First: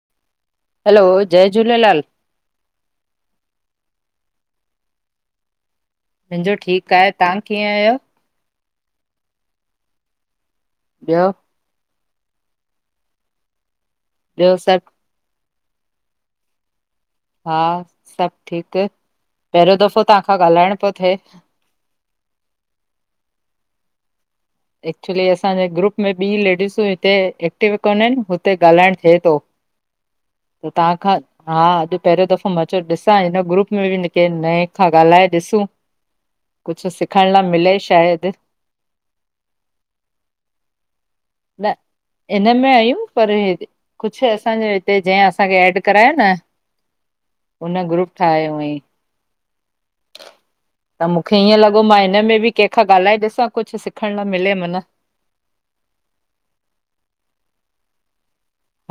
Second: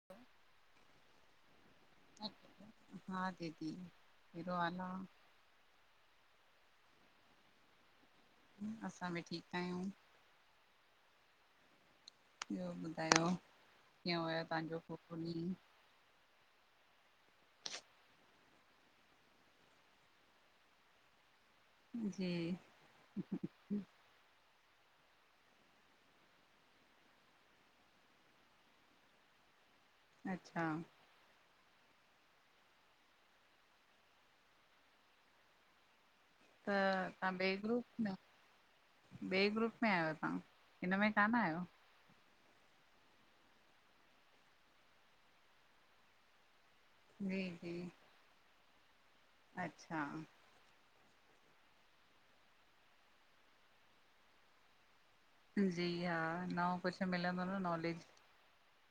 [inaudible] Hello, जय झूलेलाल! हा दीदी केड़ो हाल आ? मुंहिंजो ठीकु आहे। तव्हां कीअं आहियो? असां बि ठीकु आहियूं। ॿियो? ॿियो ॿुधायो, कीअं हुया ॿियो तव्हांजो सभु फोटो ॾींहुं? हा, सब ठीकु, पहिरियों दफ़ो तहां खां ॻाल्हाइण पियो थिए। जी। एक्चुली असांजे ग्रुप में ॿ लेडीसूं हिते एक्टिव कोन आहिन, हुते ॻाल्हाइण थिए थो। अच्छा त तहां खां हा, अॼु पहिरियों दफ़ो मां चयो ॾिसां हिन ग्रुप में ॿ कैं नएं खां ॻाल्हाए ॾिसूं। त कुछु तव्हां सिखण लाए ॿिए मिले ग्रुप में शायद! ॿिए ग्रुप में आहियो तां, हिन में कान आयो? हिन में आयूं पर हेे कुछु असांजे हिते, जैं असांखे ऐड करायो न जी जी हुन ग्रुप ठाहियो हुअईं। अच्छा! त मूंखे ईअं लॻो मां हिनमें बि कंहिंखां ॻाल्हाए ॾिसां, कुछु सिखणु लाए मिले मन। जी हा, नओं कुछु मिलंदो न नॉलेज।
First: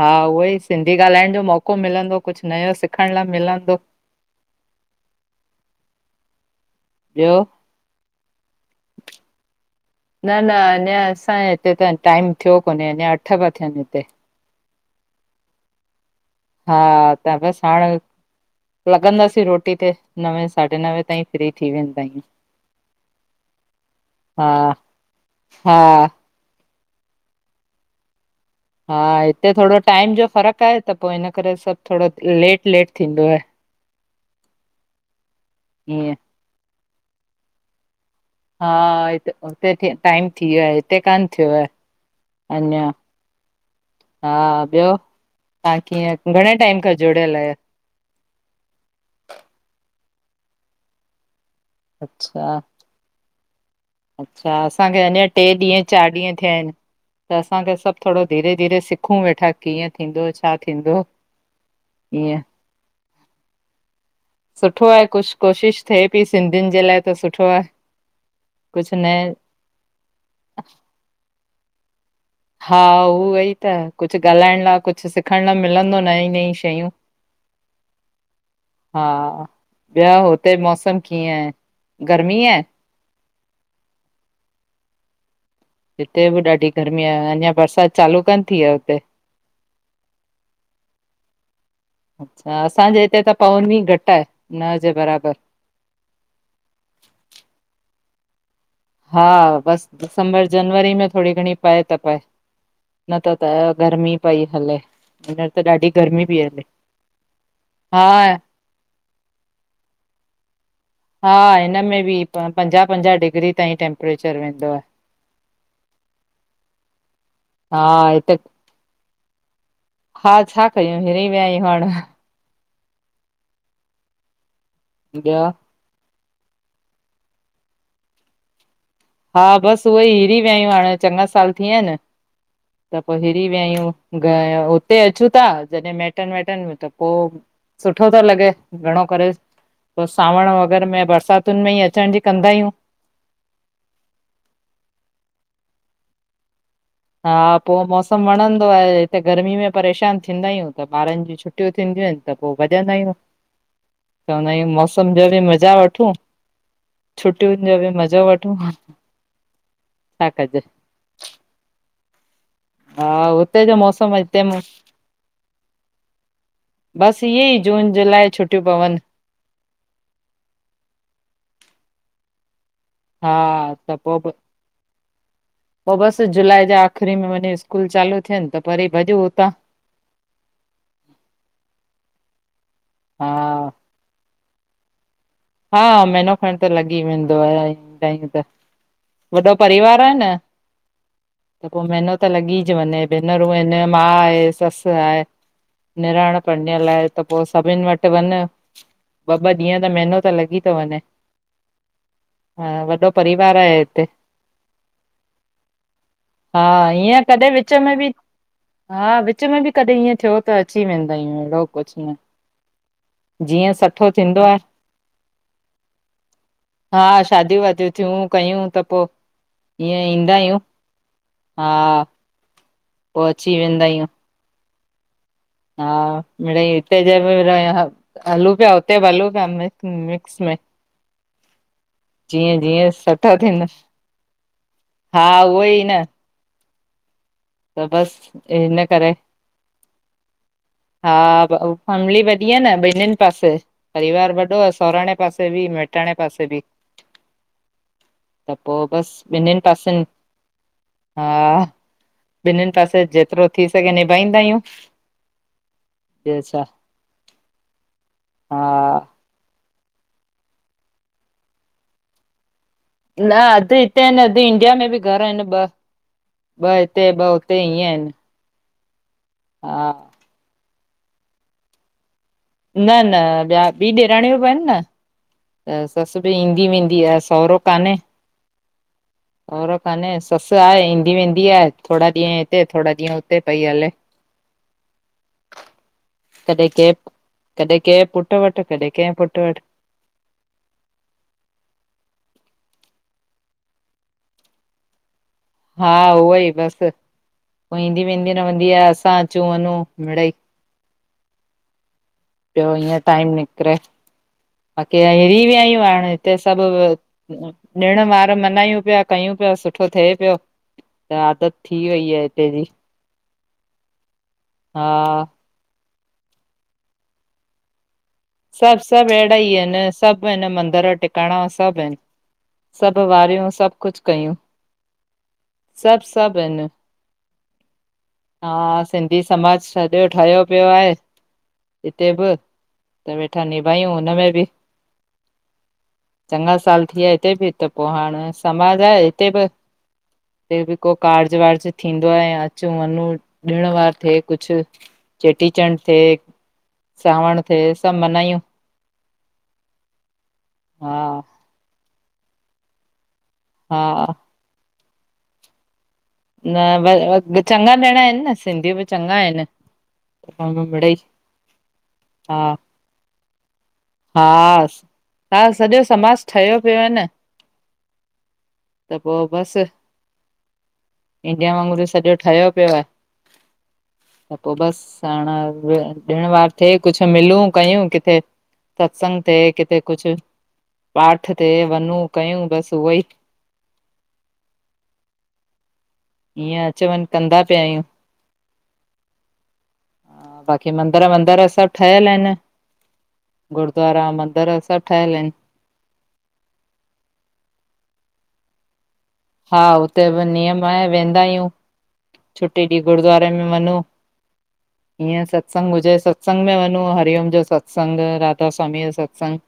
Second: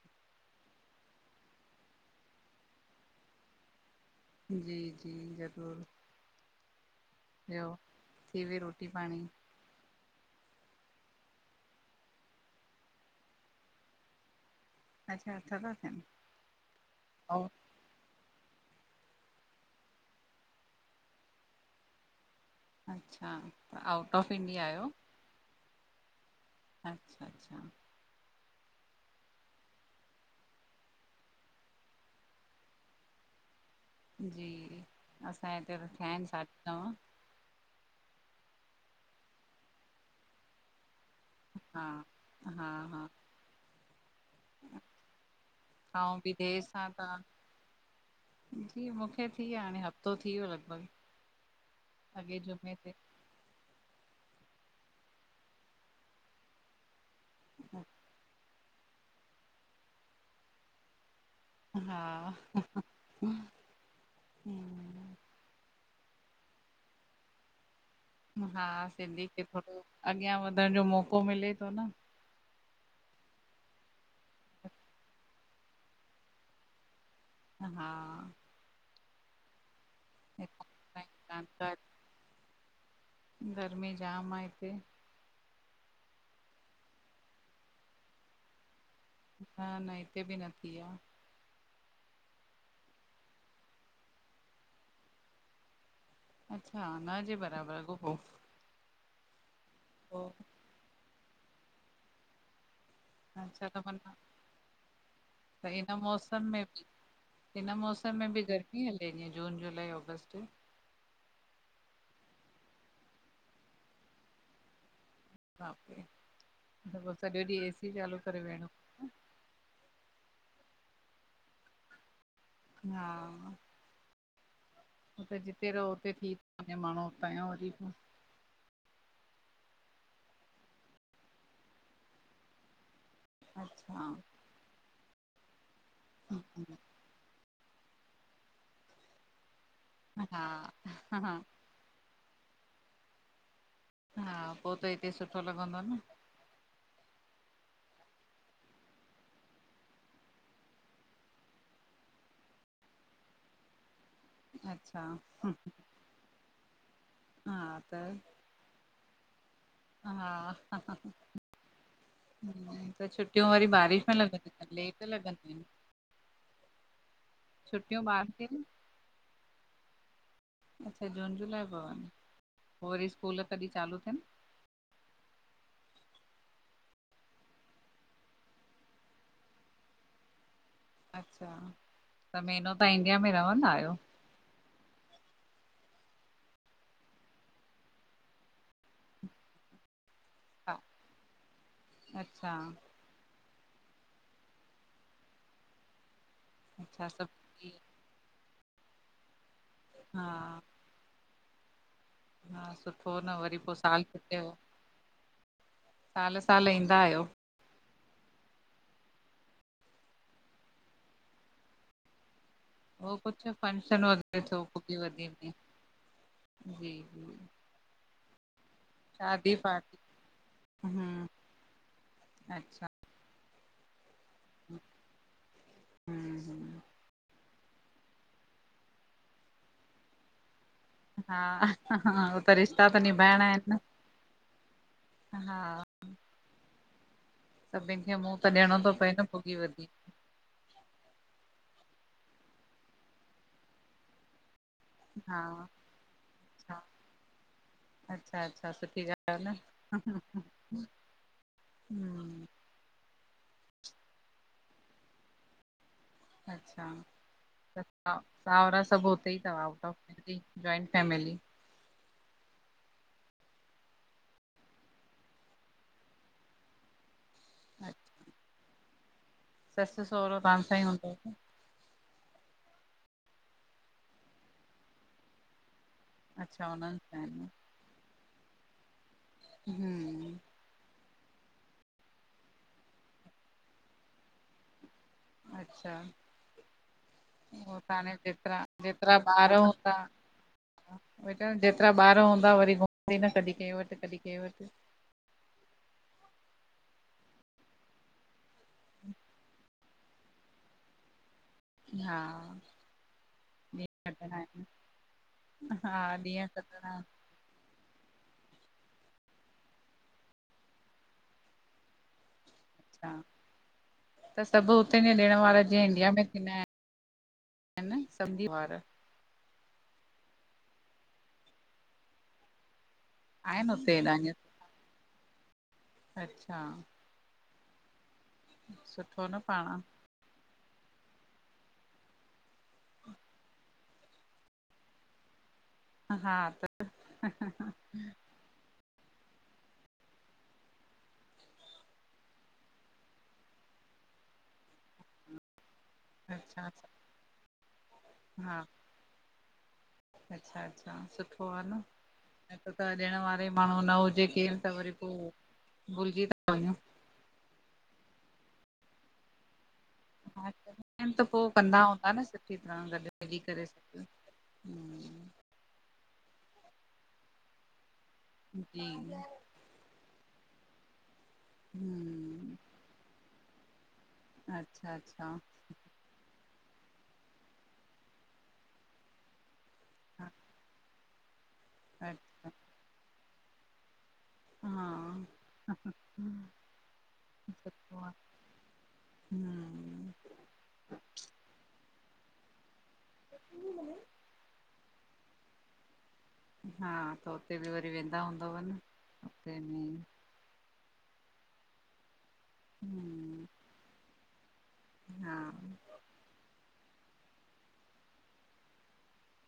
हा उहो ई, सिंधी ॻाल्हाइण जो मौको मिलंदो, कुझु नयो सिखण लाइ मिलंदो। जी, जी, ज़रूर। ॿियो, थी वई रोटी पाणी? न-न, अंञा असांजे हिते त टाइम थियो कोन्हे अंञा अट्ठ ता थियनि हिते। अच्छा अट्ठ ता थियन। हा, त बस हाणे लॻंदासीं रोटी ते, नवे साढे नवे ताईं फ्री थी वेंदा आहियूं। अच्छा, त आउट ऑफ हा इंडिया आहियो? हा। अच्छा अच्छा! हा, हिते थोङो टाइम जो फ़र्कु आहे त पो हिन करे सब थोङो लेट- लेट थींदो आहे। [unintelligible] जी, असांजे हिते त थिया ईअं आहिन सॾि नंव। हा हुते टाइम थी वियो आहे, हिते कान थियो आहे हा, हा- अञा हा। हा ॿियो, तां आऊं बि कीअं, घणे देरि टाइम सां खां तव्हां जुड़ियल आहियो? जी मूंखे थी व्या हाणे, हफ़्तो थी वियो लॻभॻि अॻे अच्छा जुमे ते। अच्छा, असांखे अंञा टे ॾींहं, चार ॾींहं थिया आहिन त असांखे सब थोड़ो धी-रे धीरे सिखूं वेठा, कीअं थींदो, छा थींदो? हा ईअं। सुठो आ, हम्म कुछु कोशिशि थिए पई सिंधियुन जे लाइ त सुठो आ। हा, सिंधी खे थोड़ो अॻियां वधण जो मौको मिले थो न। हा उऊ ई त कुझु ॻाल्हाइण लाइ, कुझु सिखण लाइ मिलंदो नई नई शयूं। हा हाॿियाो, हुते मौसम कीअं आहे, जानकारी गर्मी आहे? गर्मी जाम आ इते। हिते बि ॾाढी गर्मी आ, अंञा बरसात चालू कोन थी आहे हुते? न न, हिते बि न थी आ। अच्छा, असांजे हिते त पवनी घटि आहे, न जे बराबर। अच्छा न जे बराबर अॻोपो। हा बस, दिसंबर जनवरी में थोड़ी घणी पए त पए। न त त अच्छा माना गर्मी पई हले, हींअर त ॾाढी इन गर्मी पई मौसम में हले। बि हिन हा मौसम में बि गर्मी हले, जीअं जून जुलाई ऑगस्ट। हा हिनमें बि, प पंजाह पंजाह डिग्री ताईं टेम्परेचर वेंदो आए। त पो सॼो ॾींह ए सी हा चालू हिते करे वेयणो हा छा कयूं हिरी विया आयूं हाणे। हा, हु त ॿियो जिते रहो उते थी थो वञे माण्हू हुतां यों वरी पो। हा बस उहे ई हिरी विया आयूं हाणे चङा साल थी विया आहिन। त पो हिरी विया आयूं, अच्छा हुते अचूं था जॾहिं मायटनि वायटनि में त पो सुठो थो लॻे, घणो करे। पो सावण हा वग़ैरह में हा बरसातुनि में ई अचण जी कंदा आयूं। हा पो त हिते सुठो लॻंदो न। हा पो मौसमु वणंदो आहे, हिते गर्मी में परेशान थींदा आहियूं त ॿारनि जी छुट टियूं थींदियूं आहिनि त पो भॼंदा आयूं। चवंदा आयूं अच्छा मौसम जो बि मज़ा वठूं। हा छुटियुनि ज बि त मज़ो वठूं। छा कजे हा, हा त छुटियूं हुते वरी जो बारिश मौसम में हिते लॻंदियूं त लेट त लॻंदियूं न। बस इहे ई जून छुटियूं जुलाई ॿारनि खे छुटियूं न, पवनि। अच्छा जून जुलाई पवन, पो वरी हा स्कूल कॾहिं चालू त पो थियन? बि [inaudible] पो बस जुलाई जे आख़िरी में वञी स्कूल चालू थियनि त वरी भॼूं हुतां। [inaudible] अच्छा त महिनो तव्हां इंडिया हा में रवंदा आहियो? हा, महीनो खण त लॻी वेंदो आहे, ईंदा आयूं त। वॾो परिवार आ न हा त पो महिनो त अच्छा लॻीज वञे। भेनरूं आहिनि, मां आहे, सस आहे, निणान पणीअल आहे अच्छा त पो सभु सभिनि वटि त वञ ॿ ॿ ॾीअं त महिनो हा थी तो वंञे, हा वॾो सुठो न परिवार वरी पोइ आहे साल हिते। छुटियो साल हा साल ईंदा ईअं आहियो कॾहिं विच में बि हा विच में बि कॾहिं ईअं थियो त अची वेंदा आयूं अहिड़ो कुझु न। उह कुझु जीअं फंक्शन सठो थींदो आहे [unintelligible] हा जी शादिय वादियूं थियूं कयूं त पो शादी पार्टी ईअं ईंदा आयूं, हम्म हा। अच्छा। पो अची वेंदा आयूं। [inaudible] हा हम्म मिड़ेइ हम्म हिते जा बि रहन हलू पिया हुते बि हलू पिया मिक्स में हा, हो त जीअं रिश्ता जीअं त सठो निभाइणा थींदा आहिनि। हा, उहोई न। त सभिनि बस खे मुंहुं त ॾियणो हिन थो करे पए न भुॻी वधी हा फैमिली वॾी आ न ॿिननि पासे परिवार वॾो हसि। सोराणे हा पासे बि, मेटाणे पासे बि। अच्छा अच्छा त अच्छा पो सुठी बस ॻाल्हि ॿिन्हिनि आ पासनि न। [unintelligible] हिननि पासे जेतिरो थी सघे निभाईंदा आहियूं। ॿियो छा अच्छा, त सा हा सहुरा सभु उते ई तव आउट ऑफ हिते, जॉइंट फैमिली। न, अधु हिते हिनि, अधु इंडिया में बि घर आहिनि ॿ, ॿ हिते ॿ त ईअं आहिनि। हा ससू सहुरो तां सां ई हूंदव न? न न, ॿिया बी ॾेराणियूं बि आहिनि न। त ससु बि ईंदी अच्छा हुननि वेंदी आ, सां आहिनि सहुरो कान्हे, सहुरो काने हम्म ससु ससु आहे ईंदी वेंदी आहे थोरा ॾींहं हिते थोरा ॾींहं हुते पई हले। कॾें के ऊओ त हाणे जेतिरा, जेतिरा ॿार वटि हूंदा बेटर, जेतिरा ॿार हूंदा, वरी घुमंदी न कॾी कंहिं वटि कॾी कंहिं वटि हा, उहो ई बसि पोइ ईंदी वेंदी रहंदी आ, असां अचूं वञूं मिड़ई हा। ॿियो हीअं टाइम निकिरे, ॾींहं कटंदा आहिनि बाक़ी त हिरी विया आहियूं हा हाणे हिते ॾींहं सभु कटंदा आहिनि ॾिण वार मनायूं पिया कयूं पिया सुठो थिए पियो। त आदत थी वई आहे हिते जी। अच्छा, त सभु हा हुते ई ॾिण वारा जीअं इंडिया में थींदा आहिनि हा न सब्जी। सभु सभु अहिड़ा ई इन, सभु इन मंदिर टिकाणा, सभु इन। सभु वारियूं, आहिनि सभु हुते कुछु हेॾा कयूं, हीअं सभु सभु इन। अच्छा हा सिंधी सुठो न समाज पाण सॼो ठहियो पियो आहे हिते बि त वेठा निभायूं हुनमें बि, हा चङा त साल थी विया हिते बि त पोइ हाणे समाज आहे हिते बि हिते बि को कार्जु वार्ज थींदो आ यां, अचूं वञूं ॾिण वार थिए कुछु चेटीचंड थे अच्छा सावण थे त मनायूं, हा हा। हो आ न, हिकु त ॾिण वारे माण्हूं न हा हुजे केरु त वरी पोइ, भुलजी ता न न चङा ॼणा इन न, सिंधी बि चङा इन। हा, कंदा इन त पोइ कंदा हूंदा न, सुठी तरह गॾु मिली करे। हास्, हम्म हा सॼो समाज ठहियो पियो आ न। जी। त पोइ बसि इंडिया वांगुर सॼो ठहियो हम्म पियो आ। त पोइ बसि, अच्छा अच्छा साणा, ॾिण वार थिए कुछु मिलूं कयूं किथे सत्संग ते किथे कुछु पाठ ते वञू कयूं अच्छा बसि उहो ई हा, ईअं अच वञ कंदा पिया आहियूं। सुठो आ। हम्म। बाक़ी मंदिर ॿंदर सभु ठहियल इन, गुरुद्वारा, मंदिर सभु ठहियल इन। हा त उते बि वरी वेंदा हूंदव न? हा हुते बि नियम आहे वेंदा आहियूं, छुटी ॾींहुं गुरुद्वारे में। हम्म वनू, ईअं हा सतसंग हुजे त सत्संग में वञूं, हरिओम जो सत्संग, राधा स्वामी जो सत्संग।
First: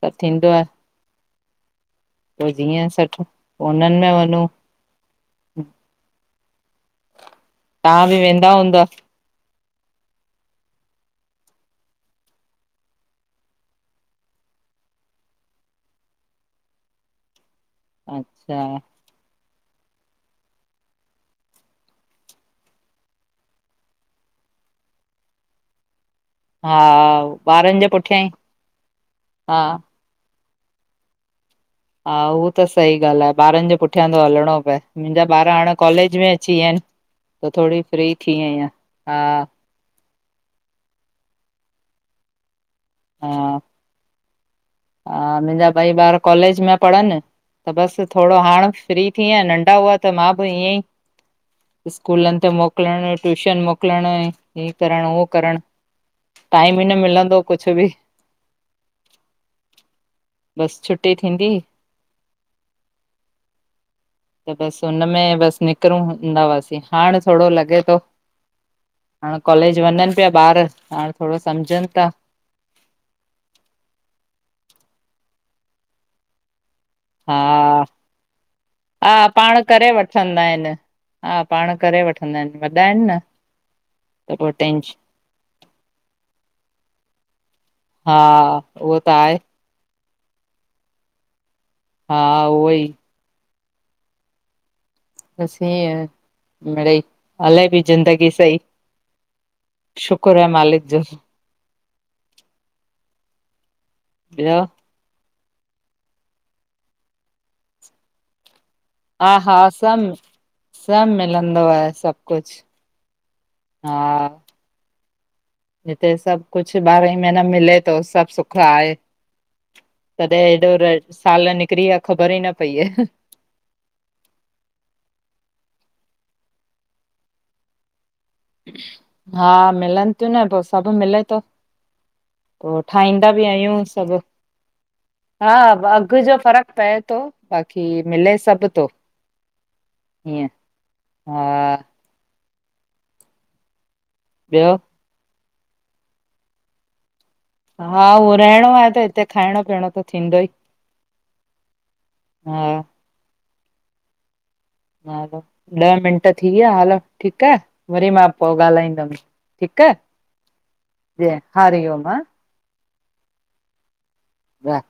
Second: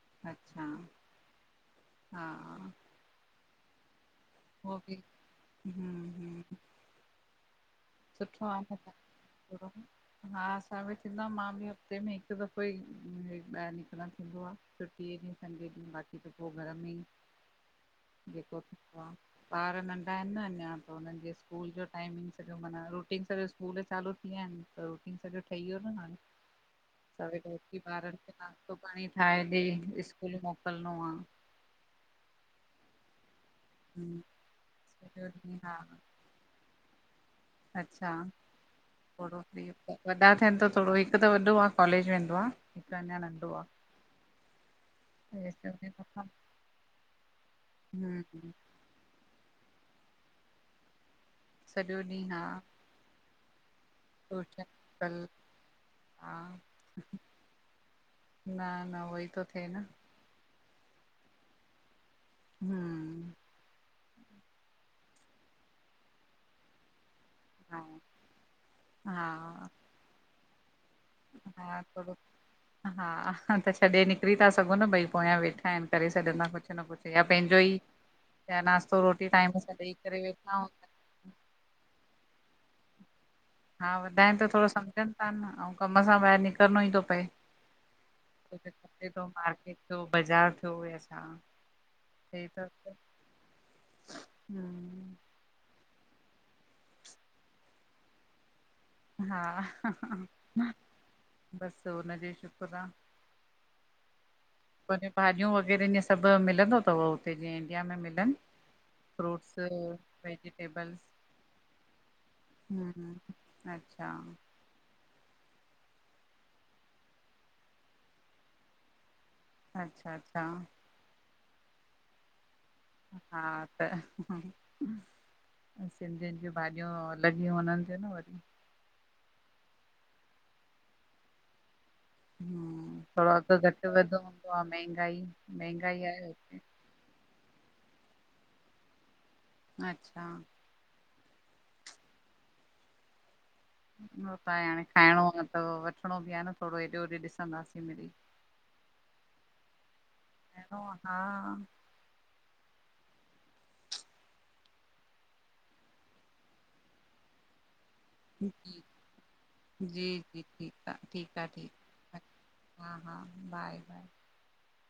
त थींदो आ, अच्छा हा पोइ ॾिहं जो सत्संग पो उन्हनि में वञूं। हो बि, हम्म हम्म। तव्हां बि सुठो वेंदा आ हूंदा? - - हा असां बि थींदो आ, मां बि हफ़्ते में हिकु दफ़ो ई ॿाहिर निकिरणु थींदो आ। छुट्टीअ ॾींहुं संडे ॾींहुं बाक़ी त पो घर में ई। ह [inaudible] ॿार नंढा हिन न अंञां त हूनन जे स्कूल जो टाइमिंग। माना सॼो स्कूल चालू थी विया हिन त रूटीन सॼो ठही वियो न हाणे। हा सवेल उथी जे ॿारनि पुठियां ई खे नाश्तो पांणी ठाहे हा ॾे स्कूल मोकिलणो आ। हा उहो त सही गाल्ह आ ॿारनि जो पुठियां तो हम्म, हलिणो पए मुंजा सॼो ॿार ॾींहुं हाणें हा कॉलेज में अची विया हिन। त थोड़ी अच्छा फ्री थी आहिंयां हा थोरो फ्री वॾा थियन त थोड़ो हिकु त वॾो आ कॉलेज वेंदो आ। हीकु अंञां हा नंढो आ। हा मिंजा ॿई ॿार कॉलेज में पढ़न त बस थोड़ो हम्म हाणे - - फ्री थी आहियां नंढा हुआ त मां बि ईअं ई सॼो ॾींहुं स्कूलन हा ते मो - - मोकलण ट्यूशन मो - - मोकिलंण ट्यूशन हे करण हो कल करण हा टाइम ई न मिलंदो हो कुछु बि - - न न उहोई तो थिए न - - बस छुट्टी थींदी ही- - हम्म - - त बसि उनमें बस निकरूं हूंदा हुआसीं - - हाणें थोड़ो हा लॻे तो, हाणे हा कॉलेज वंञंनि पिया ॿार हाणे - - हा थोड़ो - - हा त छॾे निकिरी ता सघो न ॿई पोयां वेठा हिन करे छॾंदा कुछु न कुछु। या पंहिंजो हा ई या नाश्तो हा रोटी टाइम पाण सां ॾई करे वठंदा वेठा आहिनि। हूंदा - - हा पांण करे वठंदा हिन वॾा हिन न। हा वॾा इन त पो थोड़ो टेंश सम्झन ता न अंउ - - कम सां ॿाहिर निकिरणो ई तो पए, हा कुछ उहो त खपे तो आहे मार्केट थियो बाज़ार थियो या छा, हा थे त उहो ई अथो - - हम्म - - बसि हींअं मड़ई हले बि ज़िंदगी सही - - हा शुकुर आ मालिक जो - - बस हुन जी शुक्र आ - - ॿियो - - पाज्यूं भाॼियूं वग़ैरह ईअं सभु मिलंदो तव हुते जीअं इंडिया में मिलन - - हा फ्रूट्स, हा सभु वेजिटेबलस सभु मिलंदो आहे सभु कुझु हुं - - अच्छा हीते सभु कुछु ॿारहां ई महीना मिले तो सभु सुख आहे - - अच्छा तॾहिं अच्छा हेॾो साल निकरी विया ख़बर ई न पई आये - - हा त - - सिंधियुन ज्यूं भाॼियूं अलॻ ही वंञंनि थियूं न वरी हा मिलन तियूं न पो सभु मिले तो। पो हम्म ठाहींदा थोरो बि अघु आहियूं घटि वधि सभु, हूंदो आहे महांगाई हा महांगाई अघि आहे जो हुते फर्कु पए तो। बाक़ी मिले सब् तो अच्छा‌। हा। ॿियो हाणे खाइणो आहे त वठणो बि आहे न थोरो हेॾो होॾे ॾिसंदासीं हा मिली उवो रहणो आहे त हिते खाइणो पीअणो त थींदो ही। खाइणो आहे हा हा! [inaudible] हलो, ॾह मिंट थी विया हलो ठीक आहे। वरी मां पोइ जी ॻाल्हाईंदम ठीक जी जी ठीकु आहे ठीकु आहे हरिओम ठीकु हा आहे हा हा, बाए- बाए। वाह!